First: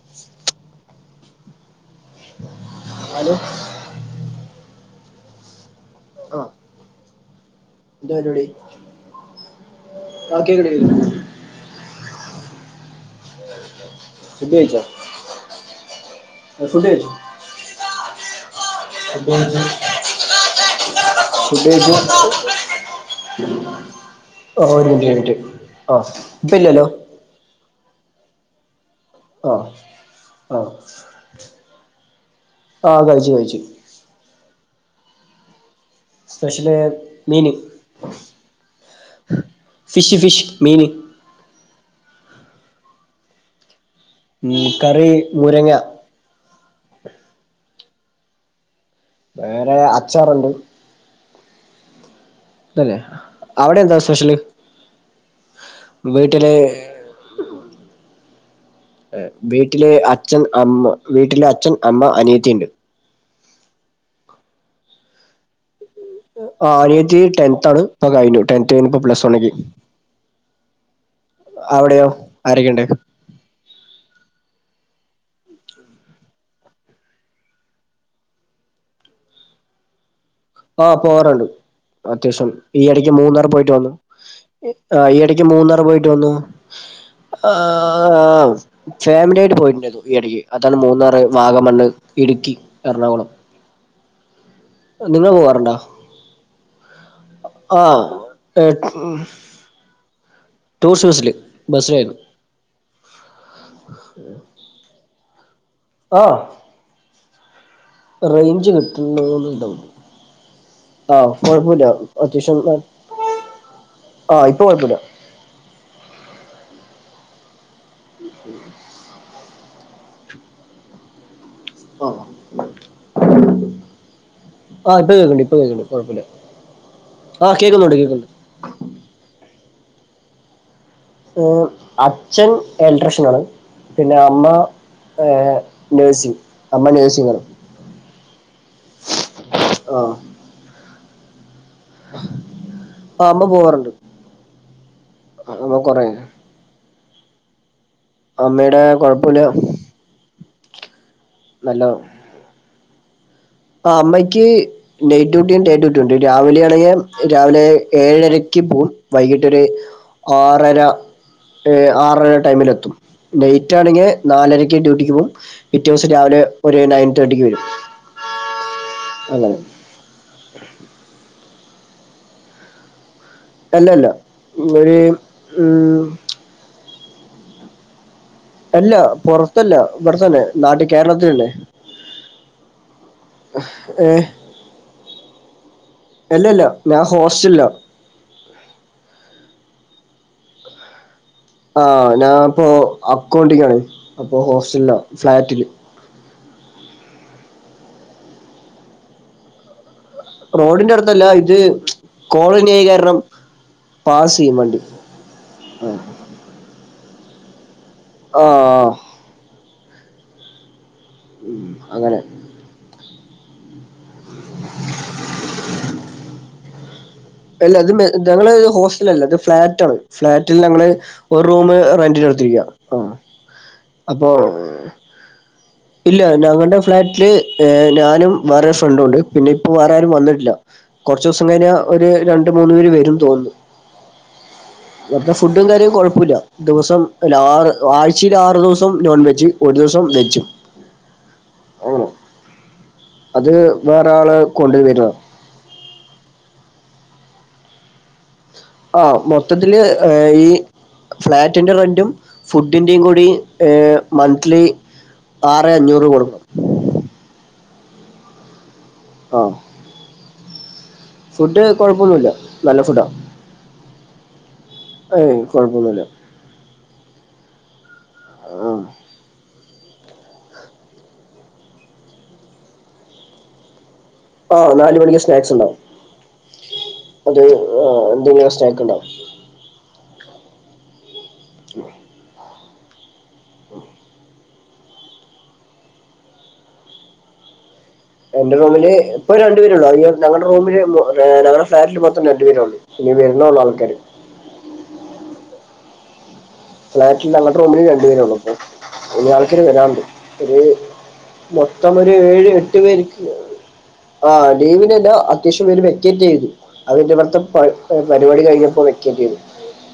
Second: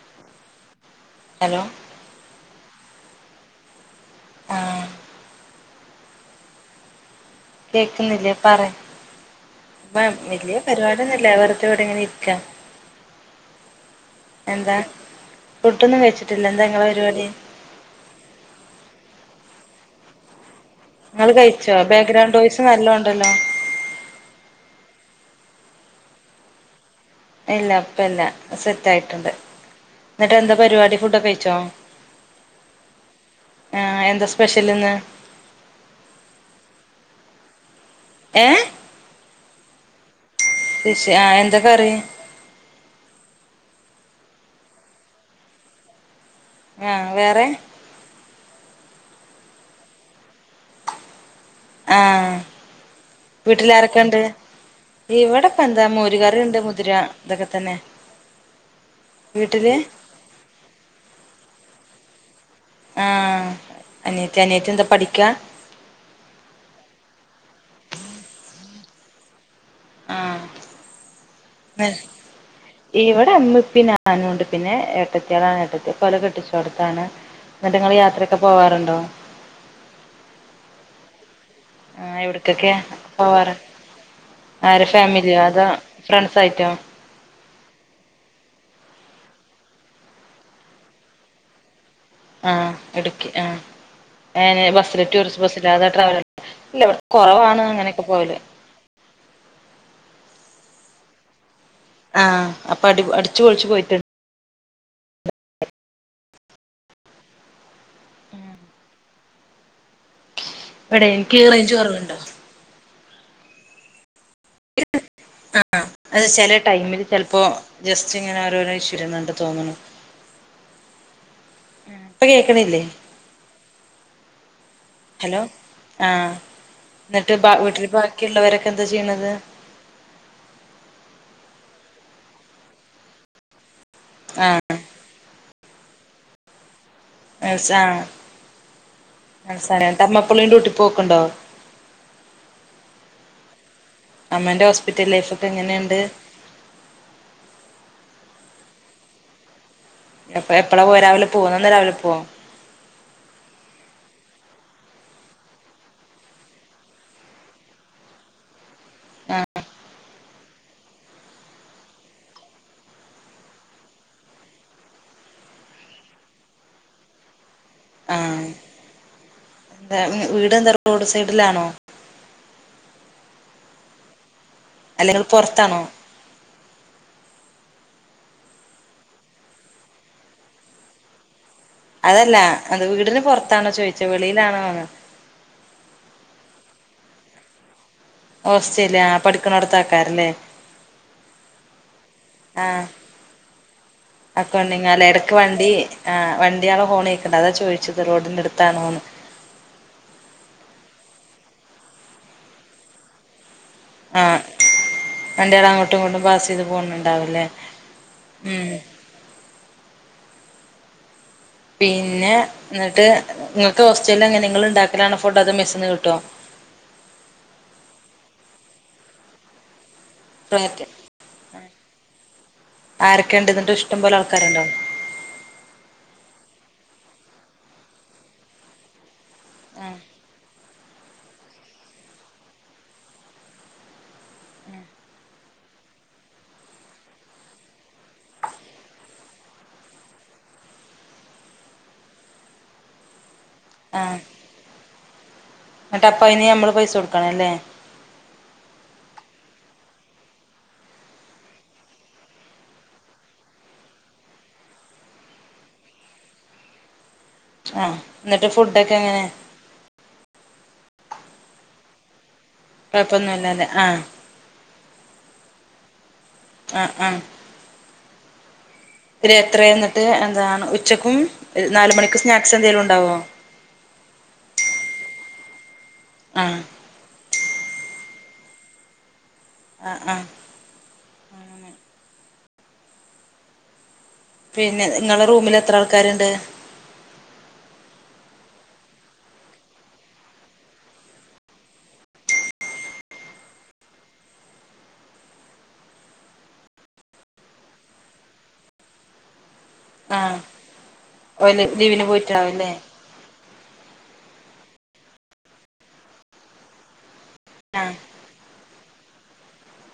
[inaudible] Hello hello ആഹ് ഓ കേക്കുന്നില്ലേ പറെ പ്പം ആ വല്ല്യ കേക്കടി പരിപാടി ഒന്നുല്ല വെറുതെ ഇവിടെങ്ങനെ ഇരിക്കാ [inaudible] എന്താ ഫുഡൊന്നും കഴിച്ചിട്ടില്ല എന്താ ഇങ്ങള ഫുഡ് കഴിച്ചു പരിപാടി [inaudible] ങ്ങള് ഫുഡ് കഴിച്ചോ കഴിച്ചു ബാഗ്രൗണ്ട് വോസ് നല്ലോണ്ടല്ലോ ഒ ഒരുമിനുറ്റ് മിനിറ്റ് ആ ഇപ്പ ഇല്ലല്ലോ ഇല്ല ഇപ്പല്ല സെറ്റ് ആയിട്ടുണ്ട് ആ ന്നിട്ട് എന്താ ആ പരിപാടി ഫുഡൊക്കെ കഴിച്ചോ ആ കഴിച്ചു കഴിച്ചു സ്പെഷ്യൽന്ന് സ്പെഷ്യല് മീന് ഏ ഫിഷ് ഫിഷ് മീന് ഫിഷ്ആ ഹ്എന്താ കറി ഉ കറി ഊരങ്ങ ആഹ് വേറെ വേറെ അച്ചാറുണ്ട് ആഹ് അല്ലെ അവിടെ എന്താ വീട്ടിലാരൊക്കെണ്ട് സ്പെഷ്യല് ഇവിടെപ്പ എന്താ വീട്ടില് മോരുകറിയുണ്ട് മുതിര ഇതൊക്കെ തന്നെ ർ വീട്ടില് വീട്ടിലെ അച്ഛൻ അമ്മ വീട്ടിലെ അച്ഛൻ അമ്മ അനിയത്തിയുണ്ട് ആ അനിയത്തി അനിയത്തി എന്താ പഠിക്കാ ആ അനിയത്തി ടെൺ ത്താണ് ഇപ്പ കഴിഞ്ഞു ടെൺത്ത് കഴിഞ്ഞ് ഇപ്പോപ്ലസ് വൺ ക്ക് ആഹ് അവിടെയോ ആരൊക്കെയുണ്ട് ഇവിടെ ഉമ്മി ഉപ്പി ഞാനും നുണ്ട് പിന്നെ ഏട്ടത്തിയാളാണ് ഇട്ടത്തി ഓലെ കെട്ടിച്ചോടത്താണ് എന്നിട്ട് നിങ്ങൾ യാത്രയൊക്കെ പോവാറുണ്ടോ ആഹ് പോവാറുണ്ട് ആഹ് അത്യാവശ്യം എവിടക്കൊക്കെ ഈ ഇടക്ക് മൂന്നാർ പോവാറ് പോയിട്ട് വന്നു ആരെ ആഹ് ഈ ഫാമിലിയോ എടക്ക് അതോ മൂന്നാർ പോയിട്ട് വന്നു ഫ്രണ്ട്സ് ആയിട്ടോ അഹ് ആഹ് ആവു ഫാമിലി ആയിട്ട് പോയിട്ടുണ്ടായിരുന്നു ഈ എടക്ക് അപ്പൊ അന്ന് മൂന്നാറ് വാഗമണ്ണ് ഇടുക്കി ആഹ് എറണാകുളം ഇടുക്കി ആഹ് ഏനെ ബസ്സിലോ നിങ്ങൾ ടൂറിസ്റ്റ് ബസ്സിലോ പോവാറുണ്ടോ അതെ ട്രാവലർ ഇല്ല വ് ട് കൊറവാണ് അങ്ങനെയൊക്കെ പോവല് ടൂർസ്റ്റ് ബസ്സില് ബസ്സിലാ പോ ആഹ് അപ്പൊ അടി അടിച്ചുപൊളിച്ചു പോയിട്ട് [unintelligible] ആഹ് റേഞ്ച് കിട്ടുന്നോന്ന് ഓര് ഡൗട്ട് ഇവിടെ അഹ് എനിക്ക് റേഞ്ച് കൊഴപ്പുല കുറവുണ്ടോ അത്യാവശം ട്ടും ന്ന [unintelligible] ആഹ് ഇപ്പൊ കൊയപ്പല്ല ആഹ് ആഹ് അത് ചെലേ ടൈമില് ചെൽപ്പോ ജസ്റ്റ് ഇങ്ങനെ ഓരോരോ ഇഷ്യൂരുന്നുണ്ട് തോന്നണു ഏഹ് ആ ഇപ്പകേക്ക്ണില്ലേ [unintelligible] ആഹ് ഇപ്പ ഹലോ കേക്ക്ണ്ട് ഇപ്പകേക്കണ്ട് കൊഴപ്പില്ല ആഹ് എന്നിട്ട് ബ ആഹ് വീട്ടില് കേക്കുന്നുണ്ട് കേക്കുന്നുണ്ട് ബാക്കിയുള്ളവരൊക്കെ എന്താ ചെയ്യ്ണത് ഏഹ് അച്ഛൻ ഇലട്രിഷൻ ആണ് പിന്നെ അമ്മ ആഹ് ഏഹ് നേഴ്സി അമ്മ നേഴ്സ് നേഴ്സാണ് നേഴ്സാണ് ന്നട്ട് ആഹ് അമ്മ പ്പളും ഡ്യുട്ടി പോക്ക്ണ്ടോ ആഹ് അമ്മ പോവാറുണ്ട് അമ്മന്റെ ഹോസ്പിറ്റൽ ലൈഫൊക്കെ അമ്മ എങ്ങനെയ്ണ്ട് കൊറേ അമ്മേടെ കൊഴ്‌പ്പുല്ല എപ്പ എപ്പളാ പോവാ രാവിലെ പോവോ നന്നെ രാവിലെ നല്ലതാണ് പോവാ ആഹ് അമ്മയ്ക്ക് ഡേ ടു ഡിയിം ഡേ ട്ട്ട്ടുണ്ട് രാവിലെ ആണെങ്ങേ രാവിലെ ഏഴരയ്ക്ക് പോവും ആഹ് വൈകിട്ടൊര് ആറര എഹ് ആറര ടൈമിലെത്തും നൈറ്റാണെങ്കെ നാലരയ്ക്ക് ഡ്യൂട്ടിക്ക് പോവും പിറ്റേ ദിവസം രാവിലെ ഒരു ണയൻ തേർട്ടിക്ക് വരും ആഹ് അങ്ങനെ എന്താ വീട് എന്താ റോഡ് സൈഡിലാണോ അല്ലഅല്ല [unintelligible] ര് അല്ലെങ്കിൽ പൊറത്താണോ ഉം അല്ല പൊറത്തല്ല ഇവട്ത്തന്നെ നാട്ടി കേരളത്തി തന്നെ അതല്ല എന്ത് വീടിന് പൊറത്താണോ ചോയ്ച്ച ഏ വെളിയിലാണോന്ന് അല്ലല്ല ഞാ ഹോസ്റ്റൽലാ ഹോസ്റ്റല് ആഹ് പഠിക്ക്ണോട്ത്താക്കാരംല്ലേ ആഹ് ഞാപ്പോ ആഹ് അക്കൗണ്ടിങ്ങാണ് അപ്പോ അക്കൗണ്ടിങ് ഹോസ്റ്റൽലാ അല്ല എടക്ക് ഫ്ളാറ്റില് വണ്ടി ആഹ് വണ്ടിയാളെ ഹോണേക്ക്ണ്ട് അതാ ചോയിച്ചത് റോഡിന്റെട്ത്താണോന്ന് റോഡിന്റടുത്തല്ല ഇത് [unintelligible] കോളനിയായ് കാരണം പാസ് ആഹ് ചെയ്യും വണ്ടി വണ്ടിയാള് അങ്ങോട്ടുങ്ങോട്ടും പാസെയ്ത് പോണ് ണ്ടാവുംല്ലെ ആഹ് ആഹ് അങ്ങനെ പിന്നെ ന്ന്ട്ട് ങ്ങക്ക് ഹോസ്റ്റലിലെങ്ങനെ ങ്ങള് ഇണ്ടാക്കലാണോ ഫുഡ് അതോ മെസ്സിന്ന് കിട്ടുവോ അല്ല അത് മെ ത ങ്ങള് ഇഹ് ഹോസ്റ്റലല്ല ഇത് ഫ്‌ളാറ്റാണ് ഫ്ലാറ്റിൽ ഫ്ലാറ്റ് നമ്മള് ഒരു റൂമ് റെൻ്റിടുത്തിരിക്ക ആഹ് ആരൊക്കെ ഉണ്ട് എന്നിട്ട് ഇഷ്ടം പോലെ അപ്പോ ആൾക്കാരുണ്ടോ ഇല്ല ഞങ്ങടെ ഫ്ളാറ്റില് ഏ ഞാനും വേറോരു ഫ്രണ്ടുണ്ട് പിന്നെയിപ്പോ ആ വേറാരും വന്നിട്ടില്ല കൊറച്ചുസം കഴിഞ്ഞാ ഒരു രണ്ട് മൂന്ന് പേര് വരും തോന്ന്ന്നു ഇവട്ത്തെ ഫുഡും കാര്യവും കൊഴപ്പൊല്ല ദിവസം ലാ ആ ആഴ്ചയില് ആറ് ദിവസം നോൺ വെജ്ജ് ഒരു ദിവസം വെജ്ജും അത് വേറാള് കൊണ്ട് വരുവാ ന്നട്ടപ്പയ്ന് യമ്മള് പൈസൊട്ക്കണം ല്ലേ ആഹ് മൊത്തത്തില് ഏഹ് ഈ ഫ്ലാറ്റിന്റെ റെന്റും ഫുഡിന്റെയും കൂടി ഏ മന്ത്ലി ആറെ അഞ്ഞൂറ് കൊട്ക്കണം ആഹ് ഇന്ന്ട്ട് ഫുഡെക്കെങ്ങനെ ആഹ് ഫുഡ് കൊഴപ്പൊന്നുല്ല കൊഴപ്പൊന്നും ഇല്ലാല്ലേ ആഹ് ഏയ് കൊഴപ്പൊന്നുല്ല ആഹ് ആഹ് ആ [unintelligible] എത്രെ ഇന്ന്ട്ട് എന്താണ് ഉച്ചക്കും ഏഹ് നാലുമണിക്ക് സ്നാക്സെന്തേലുണ്ടാവോ ആഹ് നാല് മണിക്ക് സ്നാക്സ് ഇണ്ടാവും ആഹ് അത് ആഹ് എന്തെങ്കിലും സ്നാക്ക്ണ്ടാവും ആഹ് ആഹ് ഉം പിന്നെ ഇങ്ങളെ റൂമിലെത്ര ആൾക്കാര്ണ്ട് എന്റെ റൂമില് ഇപ്പ രണ്ട് പേരോള്ളു [unintelligible] ഞങ്ങള്ടെ റൂമില് മൊ ഏഹ് ഞങ്ങടെ ഫ്ലാറ്റില് മൊത്തം രണ്ട് പേരോള്ളു ഇനി വര്ണോള്ളു ആൾക്കാര് ഫ്ളാറ്റിൽ ഞങ്ങള്ടെ റൂമില് രണ്ട് പേരോള്ളു ആഹ് ഇനി ആൾക്കാര് വരാൻ ആ ഒര് ഓല് മൊത്തം ലീവിന് ഒര് ഏഴ്, പോയിട്ടാവല്ലേ എട്ട് പേര്ക്ക് ആഹ് ലീവ്നെല്ലാ അത്യാവശ്യംപ്പേര് വേക്കേറ്റെയ്തു അത് പിന്നെ ഇവട്ത്തെ പരി ആ ഏഹ് പരിവാടി കഴിഞ്ഞപ്പോ വേക്കേറ്റെയ്തു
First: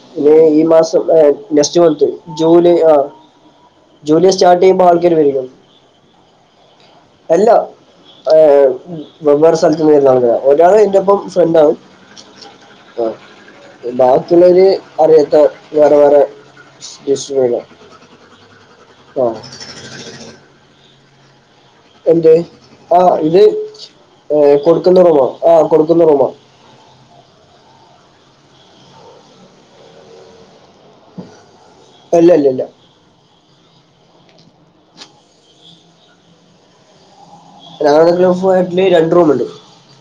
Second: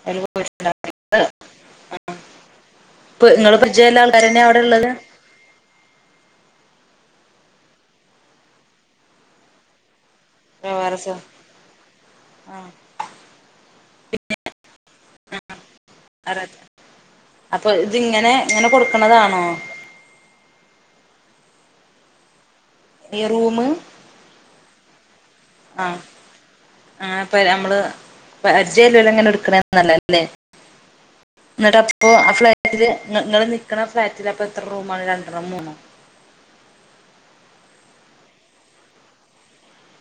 അയില് ഇനി ഈ പോയിട്ടുണ്ടാ മാസം ഏഹ് നെക്സ്റ്റ് മന്ത് ജൂലൈ ആഹ് ഇപ്പൊ ഇങ്ങള് പരിചയള്ള ജൂലൈ ആൾക്കാരന്നെ അവിടെ സ്റ്റാർട്ടെയ്യുമ്പം ഉള്ളത് ആൾക്കാര് [unintelligible] എല്ലാ ആഹ് ഏഹ് ഉം വെവ്വേറെ സല്ത്ത്ന്ന് വെര്ന്ന ആള്ക്കാരാ ഒരാള് ഇൻ്റെപ്പം വേറെസം ഫ്രണ്ടാണ് ആഹ് ഏഹ് ബാക്കിള്ളോര് അറിയാത്ത വേറെ വേറെ അറിയാത്ത അപ്പൊ [unintelligible] ഇതിങ്ങനെ ഇങ്ങനെ ആഹ് കൊട്ക്ക്ണതാണോ എന്തെ ആഹ് ഈ ഇത് റൂമ് ഏഹ് കൊട്ക്ക്ന്ന റൂമോ ആ ആഹ് കൊടുക്കുന്ന റൂമാ ആഹ് ഇപ്പ നമ്മള് പരിചയള്ളോലങ്ങനെ ഇട്ക്ക്ണെ [unintelligible] ഇന്ന്ട്ടപ്പൊ അല്ല ആ ഇല്ല ഇല്ല ഫ്ളാറ്റില് ഇങ്ങ ഇങ്ങള് നിക്കണ ഫ്ളാറ്റിലപ്പെത്ര റൂമാ രണ്ട്രോ മൂന്നോ ഞാൻ നിക്കണ ഫ്ലാറ്റില് രണ്ട് റൂമ്ണ്ട്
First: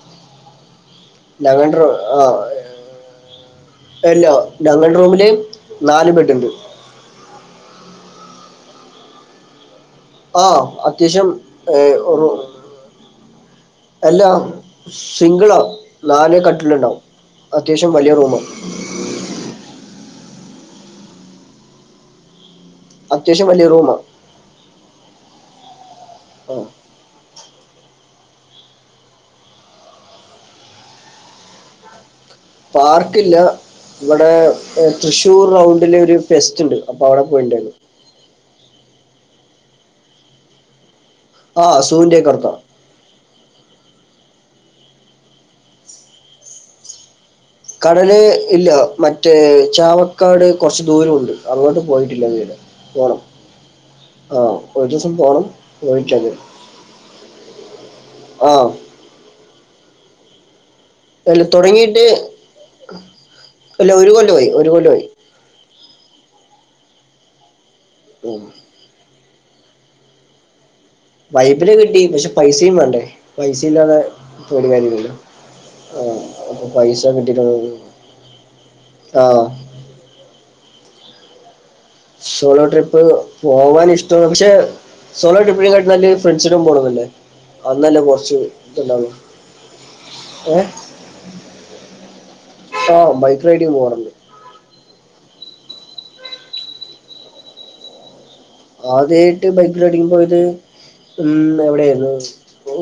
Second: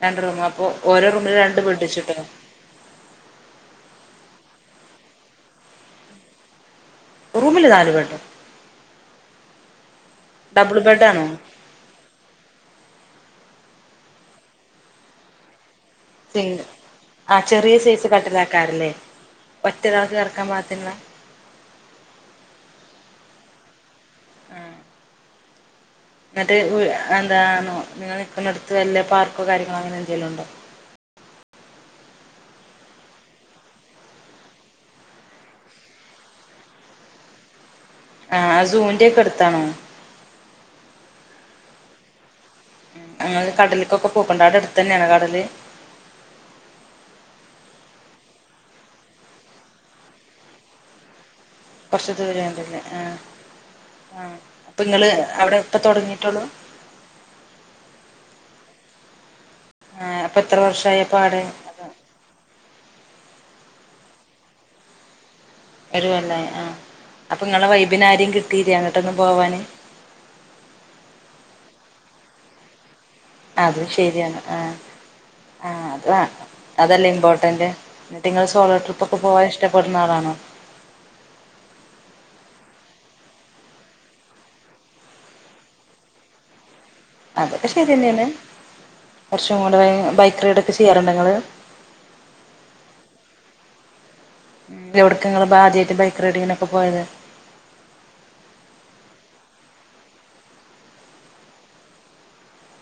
രണ്ട് റൂമോ അപ്പൊ ഓരോ റൂമില് രണ്ട് റൂ ബെഡെച്ച്ട്ടോ ആഹ് അല്ല ഞങ്ങള്ടെ റൂമില് നാല് ബെഡ്ണ്ട് റൂമില് നാല് ബെഡൊ ആഹ് ഡബിൾ ബെഡാണോ അത്യാവശ്യം ഏഹ് [unintelligible] എല്ലാ സിംഗിളാ നാല് സിംഗിൾ കട്ടില്ണ്ടാവും ആഹ് അത്യാവശ്യം വലിയ റൂമാ ഒറ്റൊരാൾക്ക് കടക്കാൻ പാകത്തിന്ള്ളെ അത്യാവശ്യം വലിയ റൂമാ ആഹ് ഇന്ന്ട്ട് ഓയ് എന്താണോ നിങ്ങള് നിക്ക്ന്നട്ത്ത് വല്ല പാർക്കോ കാര്യങ്ങളോ അങ്ങനെ എന്തേലുണ്ടോ പാർക്ക് ഇല്ല ഇവടെ ഏഹ് തൃശ്ശൂർ റൗണ്ടില് ഒര് ഫെസ്റ്റ്ണ്ട് അപ്പൊ ആടെ പോയിണ്ടാരുന്നു ആഹ് സൂന്റെക്കെ എട്ത്താണോ ആഹ് സൂവിന്റെക്കെ എട്ത്താ ആഹ് ഇങ്ങള് കടല്ക്കൊക്കെ പോക്ക്ണ്ടോ ആടെ എട്ത്തന്നെയാണോ കടല് കടല് ഇല്ലാ മറ്റേ ചാവക്കാട് കൊറച്ച് ദൂരവുണ്ട് അങ്ങോട്ട് കുറച്ച് പോയിട്ടില്ല ദൂരം ഉണ്ടല്ലേ [unintelligible] ആ പോണം ആ ആഹ് അപ്പൊ ഒരു നിങ്ങള് ദിവസം പോണം അവിടെ ഇപ്പൊ പോയിട്ടില്ല തുടങ്ങിയിട്ടുള്ളൂ [unintelligible] ആഹ് ഏഹ് അപ്പ എത്ര വർഷായെ എല്ലാ തൊടങ്ങിയിട്ട് എല്ലാ ഒരു കൊല്ലവായി ഒരു കൊല്ലവായി ഒരു കൊല്ലമായി ആ അപ്പൊ നിങ്ങളെ വൈബിന് ആരെയും ഉം. കിട്ടീലെ അങ്ങോട്ടൊന്നും പോവാന് വൈബിന് കിട്ടി പക്ഷെ പൈസയും വേണ്ടേ പൈസ അതും ഇല്ലാതെ ശരിയാണ് ആ പോയിട്ട് കാര്യമില്ലല്ലോ ആ അത് വേണം അതല്ലേ ഇംപോർട്ടന്റ് എന്നിട്ട് നിങ്ങള് സോളോ ട്രിപ്പ് ഒക്കെ പോവാൻ ആ ഇഷ്ട പ്പെടുന്ന ആളാണോ സോളോ ട്രിപ്പ് പോവാൻ ഇഷ്ടവാ പക്ഷേ സോളോ ട്രിപ്പിനെ കാട്ടിലും നല്ലത് ഫ്രണ്ട്സിന്റെ ഒപ്പം പോണതല്ലേ അതൊക്കെ ശരി തന്നെയാണ് ഫ്രണ്ട്‌സിന്റെ കൂടെ ബൈക്ക് റൈഡ് ഒക്കെ ചെയ്യാറുണ്ടോ നിങ്ങള് ആഹ് ബൈക്ക് റൈഡിങ് പോകാറുണ്ട് ഉം എവിടേക്കാ നിങ്ങള് ആദ്യമായിട്ട് ബൈക്ക് റൈഡിങ്ങിനൊക്കെ പോയത് ആദ്യമായിട്ട് ബൈക്ക് റൈഡിങ്ങിന് പോയത് ഉം എവിടൊയായിരുന്നു ഓ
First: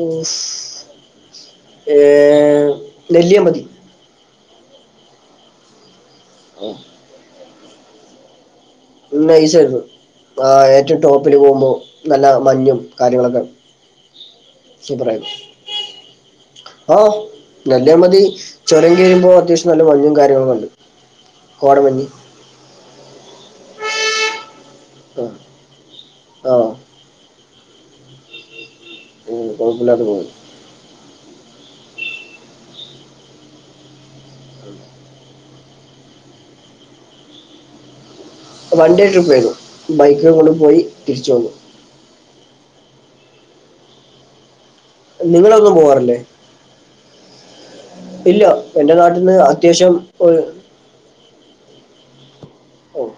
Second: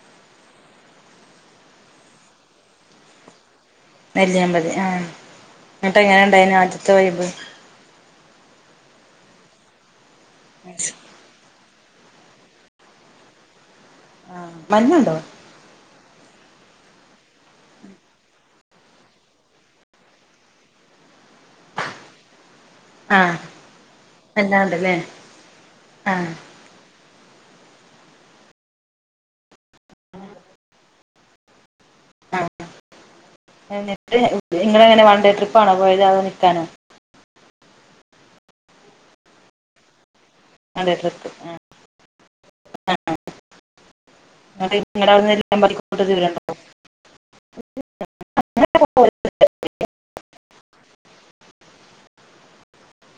ഏ നെല്ലിയാമ്പതി നെല്ലിയാമ്പതി ആ എന്നിട്ട് എങ്ങനെ ഉണ്ടായിരുന്നു ആദ്യത്തെ വൈബ് നൈസാരുന്നു ആ ഏറ്റവും ടോപ്പില് പോകുമ്പോ നല്ല മഞ്ഞും കാര്യങ്ങളൊക്കെ മഞ്ഞുണ്ടോ സൂപ്പറാരുന്നു ആ നെല്ലിയാമ്പതി ചുരം കയറുമ്പോ അത്യാവശ്യം നല്ല മഞ്ഞും കാര്യങ്ങളൊക്ക ഉണ്ട് കോടമഞ്ഞ് ആഹ് എല്ലാം ഉണ്ടല്ലേ ആഹ് ആഹ് ഉം കുഴപ്പം ഇല്ലാത്ത [unintelligible] ആഹ് എന്നിട്ട് നിങ്ങള് എങ്ങനെ വൺഡേ ട്രിപ്പാണോ പോയത് അതോ നിൽക്കാനോ വൺ ഡേ ട്രിപ്പ് ആരുന്നു ബൈക്കില് അങ്ങോട്ട് വൺഡേ ട്രിപ്പ്‌ ആ ആ [unintelligible] നിങ്ങടെ അവിടുന്ന് നിങ്ങളൊന്നും നെല്ലിയാമ്പതിക്ക് കുറേ പോകാറില്ലേ ദൂരം ഉണ്ടോ ഇല്ല എന്റെ നാട്ടീന്ന് അത്യാവശ്യം ഒരു ഓ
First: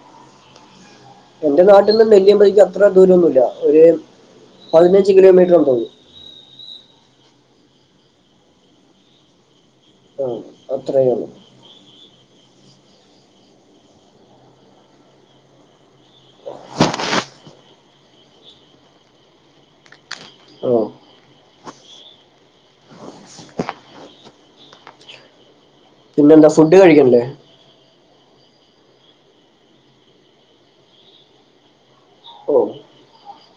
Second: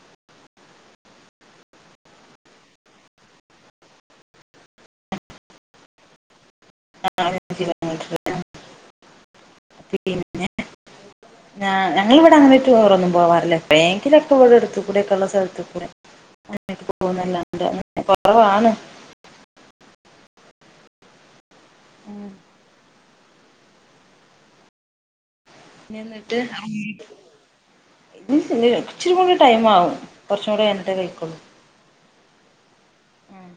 എന്റെ നാട്ടീന്ന് നെല്ലിയാമ്പതിക്ക് അത്ര ദൂരം ഒന്നുമില്ല ഒരു പതിനഞ്ച് കിലോമീറ്റർ ഉണ്ടാവുള്ളൂ ആഹ് പതിനഞ്ച് കിലോ ആഹ് അത്രേ തന്നേയുള്ളൂ ഞാ ഞങ്ങളിവിടെ അങ്ങനെ ടൂർ ഒന്നും പോവാറില്ല എപ്പഴേങ്കിലുമൊക്കെ ഇവിടെ അടുത്ത് കൂടെ ഒക്കെയുള്ള സ്ഥലത്തു കൂടെ [unintelligible] കുറവാണ്. ഓ ഉം ഇനി പിന്നെ എന്നിട്ട് എന്താ ഫുഡ് കഴിക്കണ്ടേ [unintelligible] ഇച്ചിരി കൂടി ടൈംമാവും കുറച്ചും കൂടെ കഴിഞ്ഞിട്ടേ കഴിക്കൂള്ളൂ ഓ ഉം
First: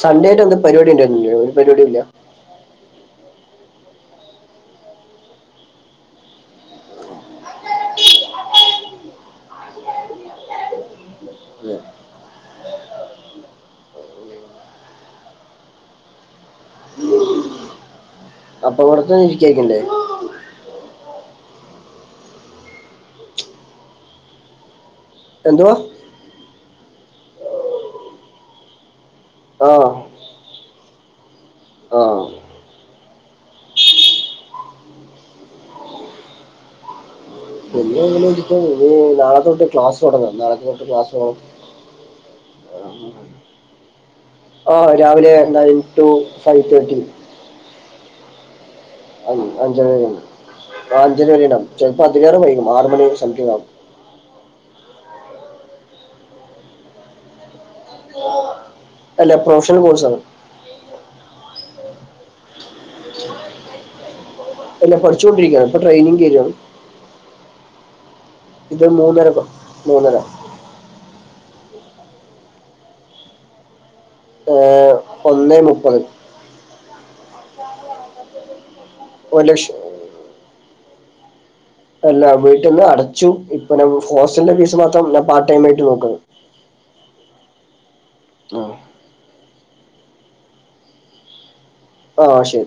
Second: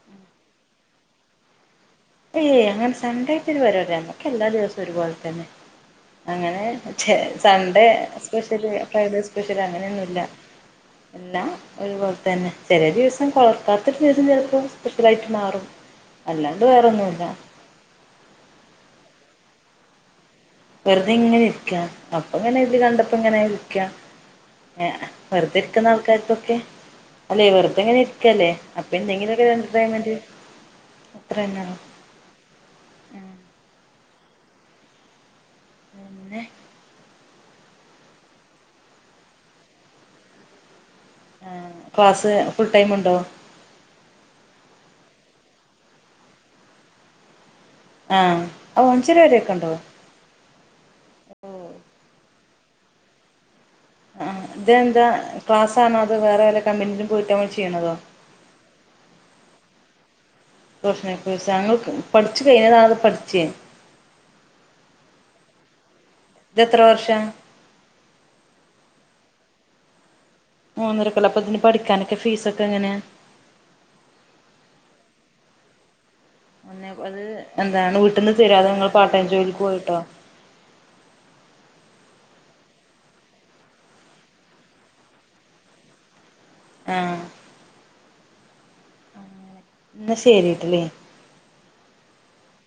സൺഡേ ആയിട്ട് എന്തോ പരിപാടി ഉണ്ടായിരുന്നില്ലേ ഒരു പരിപാടിയില്ല ഏയ് അങ്ങനെ സൺഡേ ആയിട്ട് ഒരു പരുപാടിയില്ല നമ്മുക്ക് എല്ലാ ദിവസവും ഒരു പോലെ തന്നെ അങ്ങനെ സൺഡേ സ്പെഷ്യല് ഫ്രൈഡേ സ്പെഷ്യല് അങ്ങനെയൊന്നുമില്ല എന്നാ ഒരുപോലെ തന്നെ ചെറിയ ദിവസം ഓർക്കാത്ത ദിവസം ചിലപ്പം സ്പെഷ്യലായിട്ട് മാറും അല്ലാ തെ വേറൊന്നുമില്ല അപ്പൊ വെറുതേ [unintelligible] വെറുതെ ഇങ്ങനെ ഇരിക്കാ അപ്പ പിന്നെ ഇത് കണ്ടപ്പോ ഇങ്ങനെ വിളിക്കാം ഇങ്ങനെ വെറുതെ എന്തുവാ ഇരിക്കുന്ന ആൾക്കാർക്കൊക്കെ അല്ലെ വെറുതെ ഇങ്ങനെ ഇരിക്കയല്ലേ അപ്പൊ എന്തെങ്കിലുമൊക്കെ ഒരു ആ എന്റർടൈൻമെന്റ് അത്ര തന്നെ ആണ് ആ പിന്നെ പിന്നെ ഇങ്ങനെ ഇരിക്കുന്നു ഇപ്പോ ഈ നാളെത്തൊട്ട് ക്ലാസ് തുടങ്ങുക. നാളത്തൊട്ട് [unintelligible] ക്ലാസ്സ് ഫുൾ ടൈമുണ്ടോ? ആഹ് രാവിലെ നയൻ ടു ഫൈവ് തേർട്ടി. ആഹ് ഒഞ്ചരവരെക്കെണ്ടോ? [unintelligible] ആഹ് അഞ്ചരവരെ ഉണ്ടാകും. ചിലപ്പോ അതിനേരം വൈകും ആറ് മണി സദ്യേയാവും ആഹ് ഇതെന്താ ക്ലാസ് ആണോ? അത് വേറെ വല്ല കമ്പനിയിലും പോയിട്ട് ചെയ്യണതോ? അല്ല പ്രൊഫഷണൽ കോഴ്സ് ആണ്. പ്രൊഫഷണൽ കോഴ്സാ നിങ്ങൾക്ക് പഠിച്ച് കഴിച്ചതാ പഠിച്ചേ? അല്ല പഠിച്ചോണ്ടിരിക്കുവാ. ഇപ്പം ട്രയിനിങ്ങ് കേരിയ ഇത് എത്ര വർഷാ? ഇത് മൂന്നരകൊ-മൂന്നര. മൂന്നരക്കൊല്ലം. അപ്പ ഇതിന് പഠിക്കാനൊക്കെ ഫീസ് ഒക്കെ എങ്ങനാ? ഏഹ് ഒന്നേ മുപ്പത്. ഒന്നെ അത് എന്താ വീട്ടിന്ന് തരുവോ? നിങ്ങള് പാർട്ടൈം ഒരു ജോലിക്ക് ലക്ഷം പോയിട്ടോ? അല്ല വീട്ടിൽന്ന് അടച്ചു. ഇപ്പ ഹോസ്റ്റലിന്റെ ഫീസ് മാത്രം ഞാൻ പാർട്ട് ടൈം ആയിട്ട് നോക്കുന്നു. ആഹ് ആഹ് എന്നാ ശരിട്ടല്ലേ ആഹ് ശരി.